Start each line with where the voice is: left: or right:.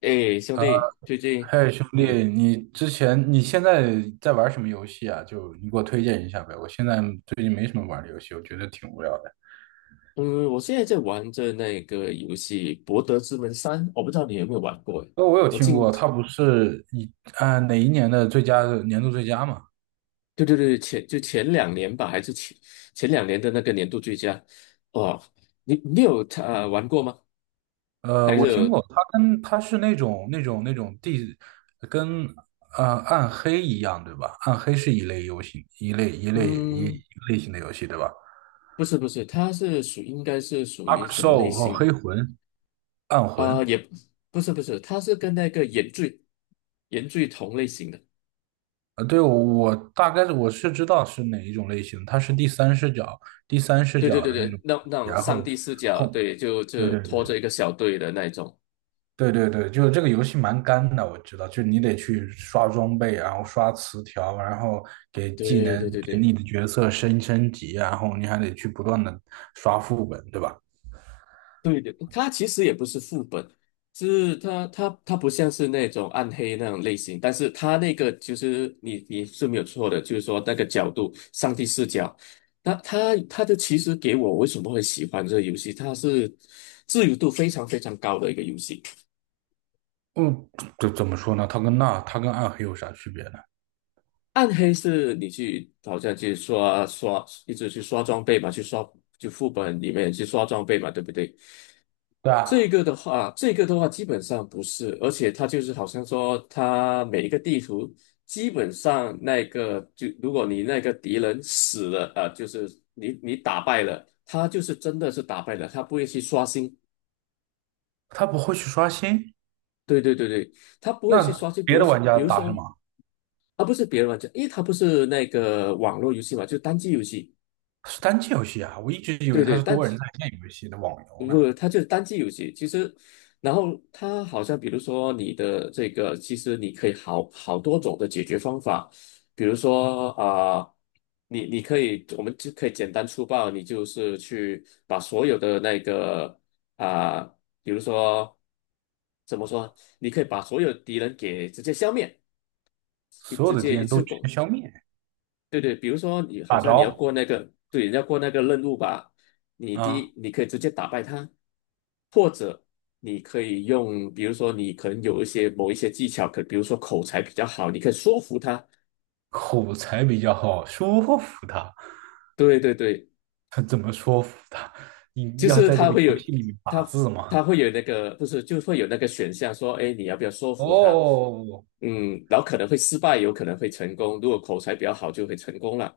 left: 哎，兄
right: 呃，
left: 弟，最近，
right: 嘿，兄弟，
left: 嗯
right: 你之前你现在在玩什么游戏啊？就你给我推荐一下呗。我现在最近没什么玩的游戏，我觉得挺无聊的。
left: 嗯，我现在在玩着那个游戏《博德之门三》，我不知道你有没有玩过诶。
right: 我有
left: 我
right: 听
left: 近，
right: 过，它不是啊，哪一年的最佳嘛？
left: 对对对，就前两年吧，还是前两年的那个年度最佳。哦，你有他玩过吗？还是
right: 我听
left: 有
right: 过，它是那种地跟暗黑一样，对吧？暗黑是一类游戏，一
left: 嗯，
right: 个类型的游戏，对吧。
left: 不是不是，它是属应该是属
right: 阿
left: 于
right: 克
left: 什么类
right: r 和
left: 型，
right: 黑魂、暗魂。
left: 也不是不是，它是跟那个原罪同类型的。
right: 啊，对，我大概我知道是哪一种类型，它是第三视角，第三视
left: 对对
right: 角
left: 对
right: 的那
left: 对，
right: 种，
left: 那种
right: 然
left: 上
right: 后
left: 帝视角，
right: 碰，
left: 对，就
right: 对
left: 就
right: 对对
left: 拖着一个小队的那一种，
right: 对对对，就是这个游戏蛮干的，我知道，就是你得去刷装备，然后刷词条，然后给技
left: 对对
right: 能
left: 对
right: 给你
left: 对
right: 的角色升级，然后你还得去不断的刷副本，对吧？
left: 对的，它其实也不是副本，是它不像是那种暗黑那种类型，但是它那个就是你是没有错的，就是说那个角度，上帝视角，那它的其实给我为什么会喜欢这个游戏，它是自由度非常非常高的一个游戏。
right: 嗯，这怎么说呢？它跟暗黑有啥区别呢？
left: 暗黑是你去好像去刷刷，一直去刷装备嘛，去刷就副本里面去刷装备嘛，对不对？
right: 对啊，
left: 这个的话基本上不是，而且它就是好像说，它每一个地图基本上那个就如果你那个敌人死了，就是你打败了，他就是真的是打败了，他不会去刷新。
right: 他不会去刷新，
left: 对对对对，他不会去
right: 那
left: 刷新。比
right: 别
left: 如
right: 的
left: 说，
right: 玩家
left: 比如
right: 打什
left: 说，
right: 么？
left: 啊，不是别人玩家，因为他不是那个网络游戏嘛，就是单机游戏。
right: 是单机游戏啊，我一直以为
left: 对
right: 它
left: 对，
right: 是
left: 但
right: 多人在线游戏的网游呢。
left: 不，它就是单机游戏。其实，然后它好像，比如说你的这个，其实你可以好多种的解决方法。比如说你可以，我们就可以简单粗暴，你就是去把所有的那个啊、比如说怎么说，你可以把所有敌人给直接消灭，
right: 所有
left: 直
right: 的敌
left: 接一
right: 人都
left: 次过。
right: 全消灭，
left: 对对，比如说你好
right: 大
left: 像你要
right: 招
left: 过那个，对，你要过那个任务吧，你第
right: 啊，
left: 一你可以直接打败他，或者你可以用，比如说你可能有一些某一些技巧，可比如说口才比较好，你可以说服他。
right: 口才比较好，说服他。
left: 对对对，
right: 他怎么说服他？你
left: 就
right: 要
left: 是
right: 在这个游戏里面打
left: 他
right: 字吗？
left: 他会有那个不是，就会有那个选项说，哎，你要不要说服他？
right: 哦，
left: 嗯，然后可能会失败，有可能会成功。如果口才比较好，就会成功了。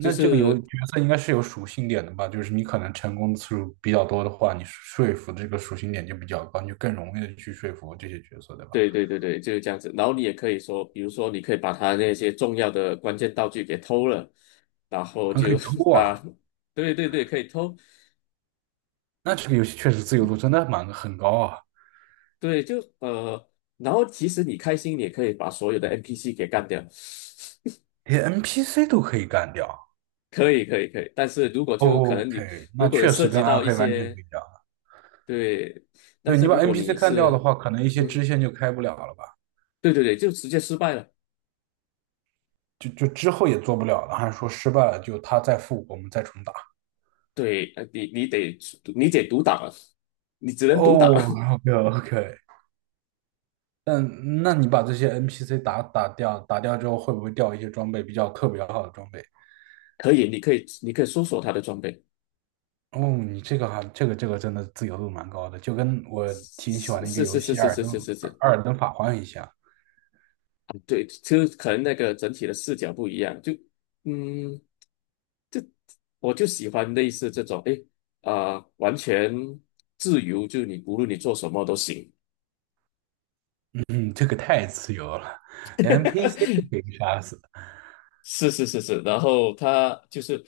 left: 就
right: 这个
left: 是
right: 角色应该是有属性点的吧？就是你可能成功次数比较多的话，你说服这个属性点就比较高，你就更容易的去说服这些角色，对吧？
left: 对对对对，就是这样子。然后你也可以说，比如说，你可以把他那些重要的关键道具给偷了，然后
right: 还可
left: 就
right: 以 偷啊，
left: 啊，对对对，可以偷，
right: 那这个游戏确实自由度真的很高啊，
left: 对，就然后其实你开心，你也可以把所有的 NPC 给干掉，
right: 连 NPC 都可以干掉。
left: 可以可以可以。但是如果就可能你
right: OK，
left: 如
right: 那
left: 果有
right: 确
left: 涉
right: 实
left: 及
right: 跟暗
left: 到一
right: 黑完全不
left: 些
right: 一样。
left: 对，但
right: 对，你
left: 是
right: 把
left: 如果
right: NPC
left: 你
right: 干掉的
left: 是
right: 话，可能一些
left: 嗯，
right: 支线就开不了了吧？
left: 对对对，就直接失败了，
right: 就之后也做不了了，还是说失败了就他再复活，我们再重打？
left: 对，你得独挡了，你只能独挡了，
right: 哦，OK OK。但那你把这些 NPC 打掉，打掉之后会不会掉一些装备比较特别好的装备？
left: 可以，你可以搜索他的装备。
right: 哦，你这个还这个这个真的自由度蛮高的，就跟我挺喜欢
left: 是
right: 的一个游
left: 是是是
right: 戏《艾尔
left: 是
right: 登
left: 是是是，
right: 艾尔登法环》一样。
left: 对，就可能那个整体的视角不一样，就嗯，我就喜欢类似这种，诶，完全自由，就你无论你做什么都行。
right: 嗯，这个太自由了，连 NPC 都可以杀死。
left: 是是是是，然后他就是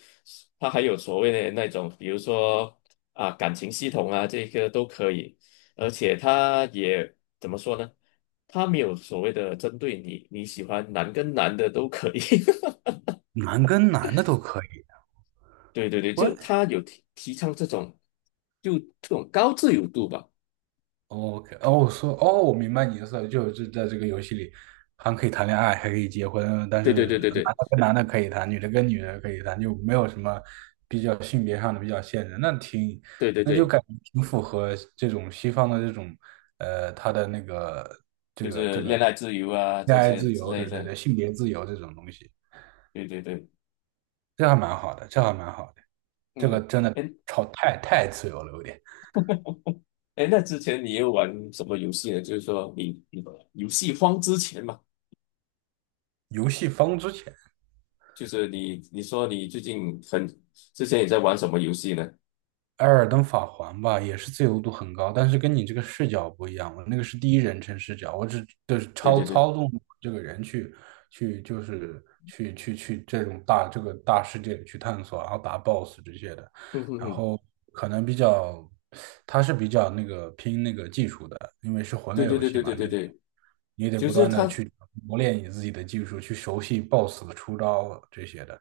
left: 他还有所谓的那种，比如说啊感情系统啊，这个都可以，而且他也怎么说呢？他没有所谓的针对你，你喜欢男跟男的都可以。
right: 男跟男的都可以。
left: 对对对，
right: 我
left: 就他有提倡这种，就这种高自由度吧。
right: OK 哦，我说哦，我明白你的意思了，就是在这个游戏里还可以谈恋爱，还可以结婚，但
left: 对对
right: 是
left: 对对对
right: 男的跟男的可以谈，女的跟女的可以谈，就没有什么比较性别上的比较限制。
left: 对对
right: 那就
left: 对，
right: 感觉挺符合这种西方的这种他的那个
left: 就是恋爱自由啊
right: 恋
left: 这
right: 爱
left: 些
right: 自
left: 之
right: 由，对
left: 类
right: 对
left: 的。
right: 对，性别自由这种东西，
left: 对对对，
right: 这还蛮好的，这还蛮好的，这个
left: 嗯，
right: 真的
left: 哎
right: 超太自由了，有点
left: 哎，那之前你有玩什么游戏呢？就是说你游戏荒之前嘛，
right: 游戏方之前。
left: 就是你说你最近很之前也在玩什么游戏呢？
right: 艾尔登法环吧，也是自由度很高，但是跟你这个视角不一样。我那个是第一人称视角，我只就是
left: 对
right: 操
left: 对对，
right: 操纵这个人去去就是去去去这个大世界里去探索，然后打 BOSS 这些的。
left: 嗯哼
right: 然
left: 哼，
right: 后可能比较，它是比较那个拼那个技术的，因为是魂
left: 对
right: 类
left: 对
right: 游
left: 对
right: 戏
left: 对
right: 嘛，
left: 对对
right: 你得
left: 对，
right: 你得
left: 就
right: 不
left: 是
right: 断的
left: 他
right: 去磨练你自己的技术，去熟悉 BOSS 的出招这些的。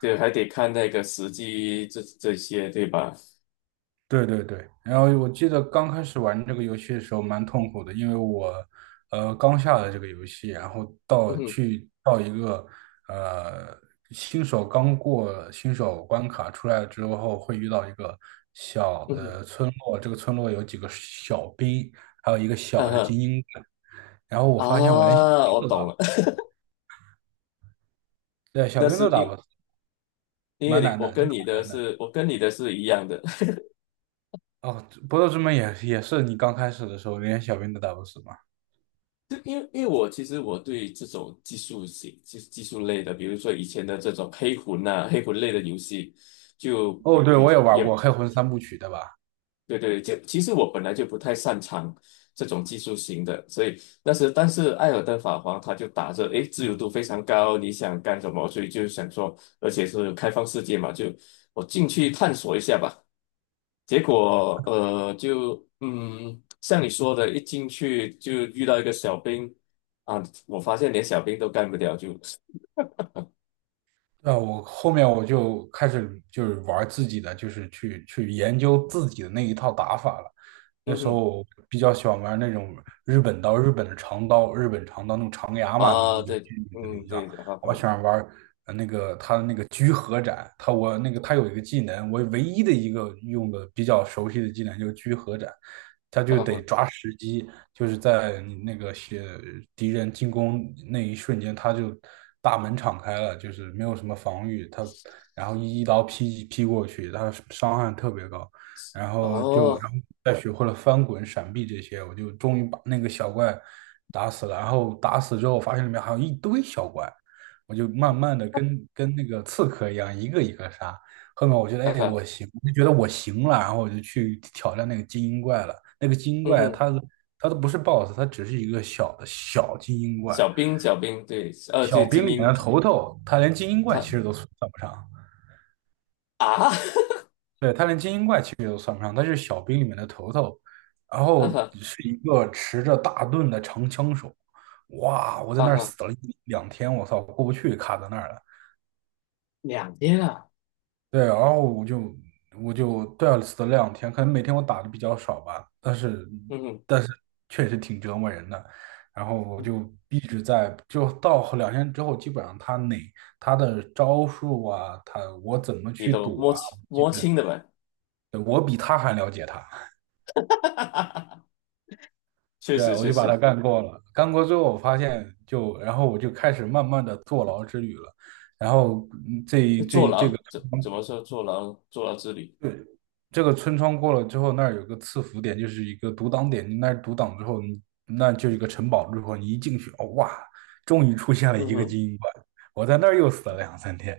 left: 对还得看那个时机这些对吧？
right: 对对对，然后我记得刚开始玩这个游戏的时候蛮痛苦的，因为我刚下了这个游戏，然后
left: 嗯哼
right: 到一个呃新手刚过新手关卡出来之后，会遇到一个小
left: 嗯哼。
right: 的村落，这个村落有几个小兵，还有一个小
left: 嗯
right: 的
left: 哼
right: 精英，然后我
left: 啊，
right: 发现我连小兵
left: 我
right: 都打
left: 懂
right: 不，
left: 了，
right: 对，小
left: 那
right: 兵都
left: 是
right: 打不
left: 因
right: 死，
left: 因为
right: 蛮
left: 你
right: 难的，
left: 我
right: 真的
left: 跟你
right: 蛮
left: 的
right: 难的。
left: 是我跟你的是一样的，
right: 哦，不斗之门也是你刚开始的时候连小兵都打不死吗？
left: 就因为我其实对这种技术型技术类的，比如说以前的这种黑魂呐、黑魂类的游戏，就
right: 哦，
left: 比
right: 对，我也
left: 比
right: 玩
left: 也
right: 过《黑魂三部曲》，对吧？
left: 对对，就其实我本来就不太擅长这种技术型的，所以但是《艾尔登法皇他就打着诶自由度非常高，你想干什么，所以就想说，而且是开放世界嘛，就我进去探索一下吧。结果就像你说的，一进去就遇到一个小兵啊，我发现连小兵都干不掉，就
right: 那我后面就开始就是玩自己的，就是去研究自己的那一套打法了。那
left: 嗯
right: 时候
left: 哼
right: 我比较喜欢玩那种日本刀，日本的长刀，日本长刀那种长牙嘛，名字
left: 啊，
right: 游戏
left: 对，
right: 名字
left: 嗯
right: 里叫。
left: 对，啊
right: 我喜欢玩那个他的那个居合斩，他有一个技能，我唯一的一个用的比较熟悉的技能就是居合斩，他
left: 啊
right: 就得
left: 啊
right: 抓时机，就是在你那个些敌人进攻那一瞬间，他就大门敞开了，就是没有什么防御，他然后一刀劈过去，他伤害特别高。然后就然
left: 哦，
right: 后再学会了翻滚、闪避这些，我就终于把那个小怪打死了。然后打死之后，发现里面还有一堆小怪，我就慢慢的跟那个刺客一样，一个一个杀。后面我觉得，
left: 看
right: 哎，
left: 看，
right: 我行，我就觉得我行了，然后我就去挑战那个精英怪了。那个精英
left: 嗯
right: 怪
left: 哼，
right: 它都不是 BOSS，它只是一个小精英怪，
left: 小兵小兵，对，就
right: 小兵
left: 精
right: 里面
left: 英，
right: 的头头，他连精英怪其实
left: 他
right: 都算不上。
left: 啊
right: 对，他连精英怪其实都算不上，他是小兵里面的头头，然
left: 啊
right: 后
left: 哈
right: 是一个持着大盾的长枪手。哇，我在
left: 啊
right: 那儿
left: 哈，
right: 死了一两天，我操，过不去，卡在那儿了。
left: 两天啊，
right: 对，然后我就对啊死了两天，可能每天我打的比较少吧，但是
left: 嗯哼，
right: 但是确实挺折磨人的。然后我就一直在，就到后两天之后，基本上他的招数啊，我怎么
left: 你
right: 去
left: 都
right: 躲
left: 摸
right: 啊，
left: 清
right: 基
left: 摸清
right: 本
left: 的呗，
right: 对我比他还了解他。
left: 确
right: 对，
left: 实
right: 我
left: 确
right: 就把
left: 实，
right: 它干过了。干过之后，我发现就，然后我就开始慢慢的坐牢之旅了。然后
left: 坐牢怎么说坐牢之旅，
right: 这个村庄过了之后，那儿有个赐福点，就是一个独挡点。你那儿独挡之后，你那就是一个城堡。之后你一进去，哦哇，终于出现了
left: 嗯
right: 一个
left: 哼。
right: 精英怪，我在那儿又死了两三天，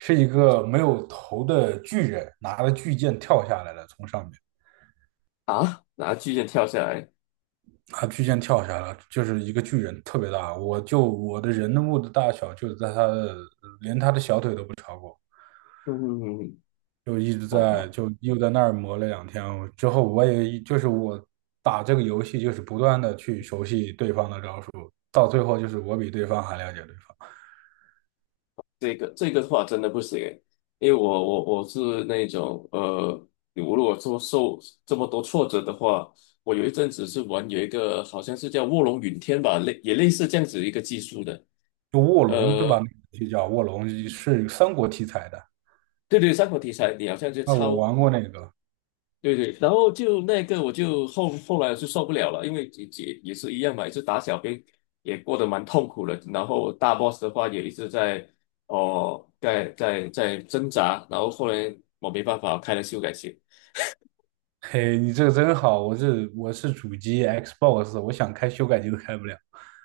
right: 是一个没有头的巨人拿着巨剑跳下来了，从上面。
left: 啊，拿巨剑跳下来，
right: 他巨剑跳下来，就是一个巨人，特别大。我的人物的大小，就在他的，连他的小腿都不超过，
left: 嗯嗯嗯，嗯
right: 就一直
left: 哇
right: 在
left: 妈，
right: 就又在那儿磨了两天。之后我也就是我打这个游戏，就是不断的去熟悉对方的招数，到最后就是我比对方还了解对方。
left: 这个的话真的不行诶，因为我是那种我如果说受这么多挫折的话，我有一阵子是玩有一个好像是叫卧龙云天吧，也类似这样子一个技术的，
right: 就卧龙对吧？
left: 呃，
right: 就叫卧龙，是三国题材的。
left: 对对，三国题材，你好像就
right: 那我
left: 抄。
right: 玩过那个，
left: 对对，然后就那个我就后来是受不了了，因为也是一样嘛，也是打小兵，也过得蛮痛苦的。然后大 boss 的话也一直在挣扎，然后后来我没办法开了修改器，
right: 嘿，你这个真好。我是主机 Xbox，我想开修改机都开不了。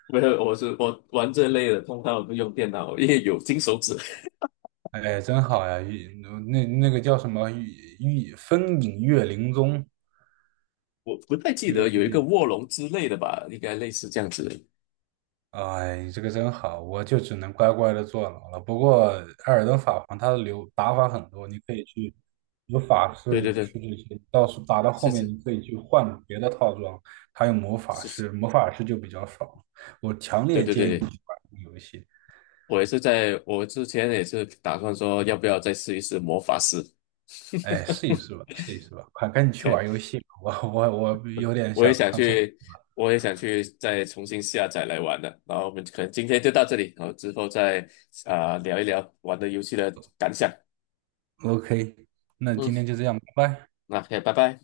left: 没有，我玩这类的，通常我都用电脑，因为有金手指。
right: 哎，真好呀！那个叫什么玉风影月灵踪
left: 我不太记
right: 这个
left: 得有
right: 东
left: 一个
right: 西，
left: 卧龙之类的吧，应该类似这样子的
right: 哎，这个真好，我就只能乖乖的坐牢了。不过艾尔登法环它的流打法很多，你可以有法师、
left: 对对
right: 武
left: 对，
right: 士这些，到时打到后
left: 是
right: 面
left: 是
right: 你可以去换别的套装，还有魔法
left: 是，是
right: 师，魔法师就比较爽。我强
left: 对
right: 烈
left: 对对
right: 建议你
left: 对。
right: 去玩这个游戏，
left: 我之前也是打算说，要不要再试一试魔法师
right: 哎，试一试吧，试一试吧，快赶紧去
left: ？OK，
right: 玩游戏吧。我有点
left: 我
right: 想
left: 也想
right: 上厕所。
left: 去，我也想去，再重新下载来玩的。然后我们可能今天就到这里，然后之后再聊一聊玩的游戏的感想。
right: OK，那今天
left: 嗯，
right: 就这样，拜拜。
left: 那 OK，拜拜。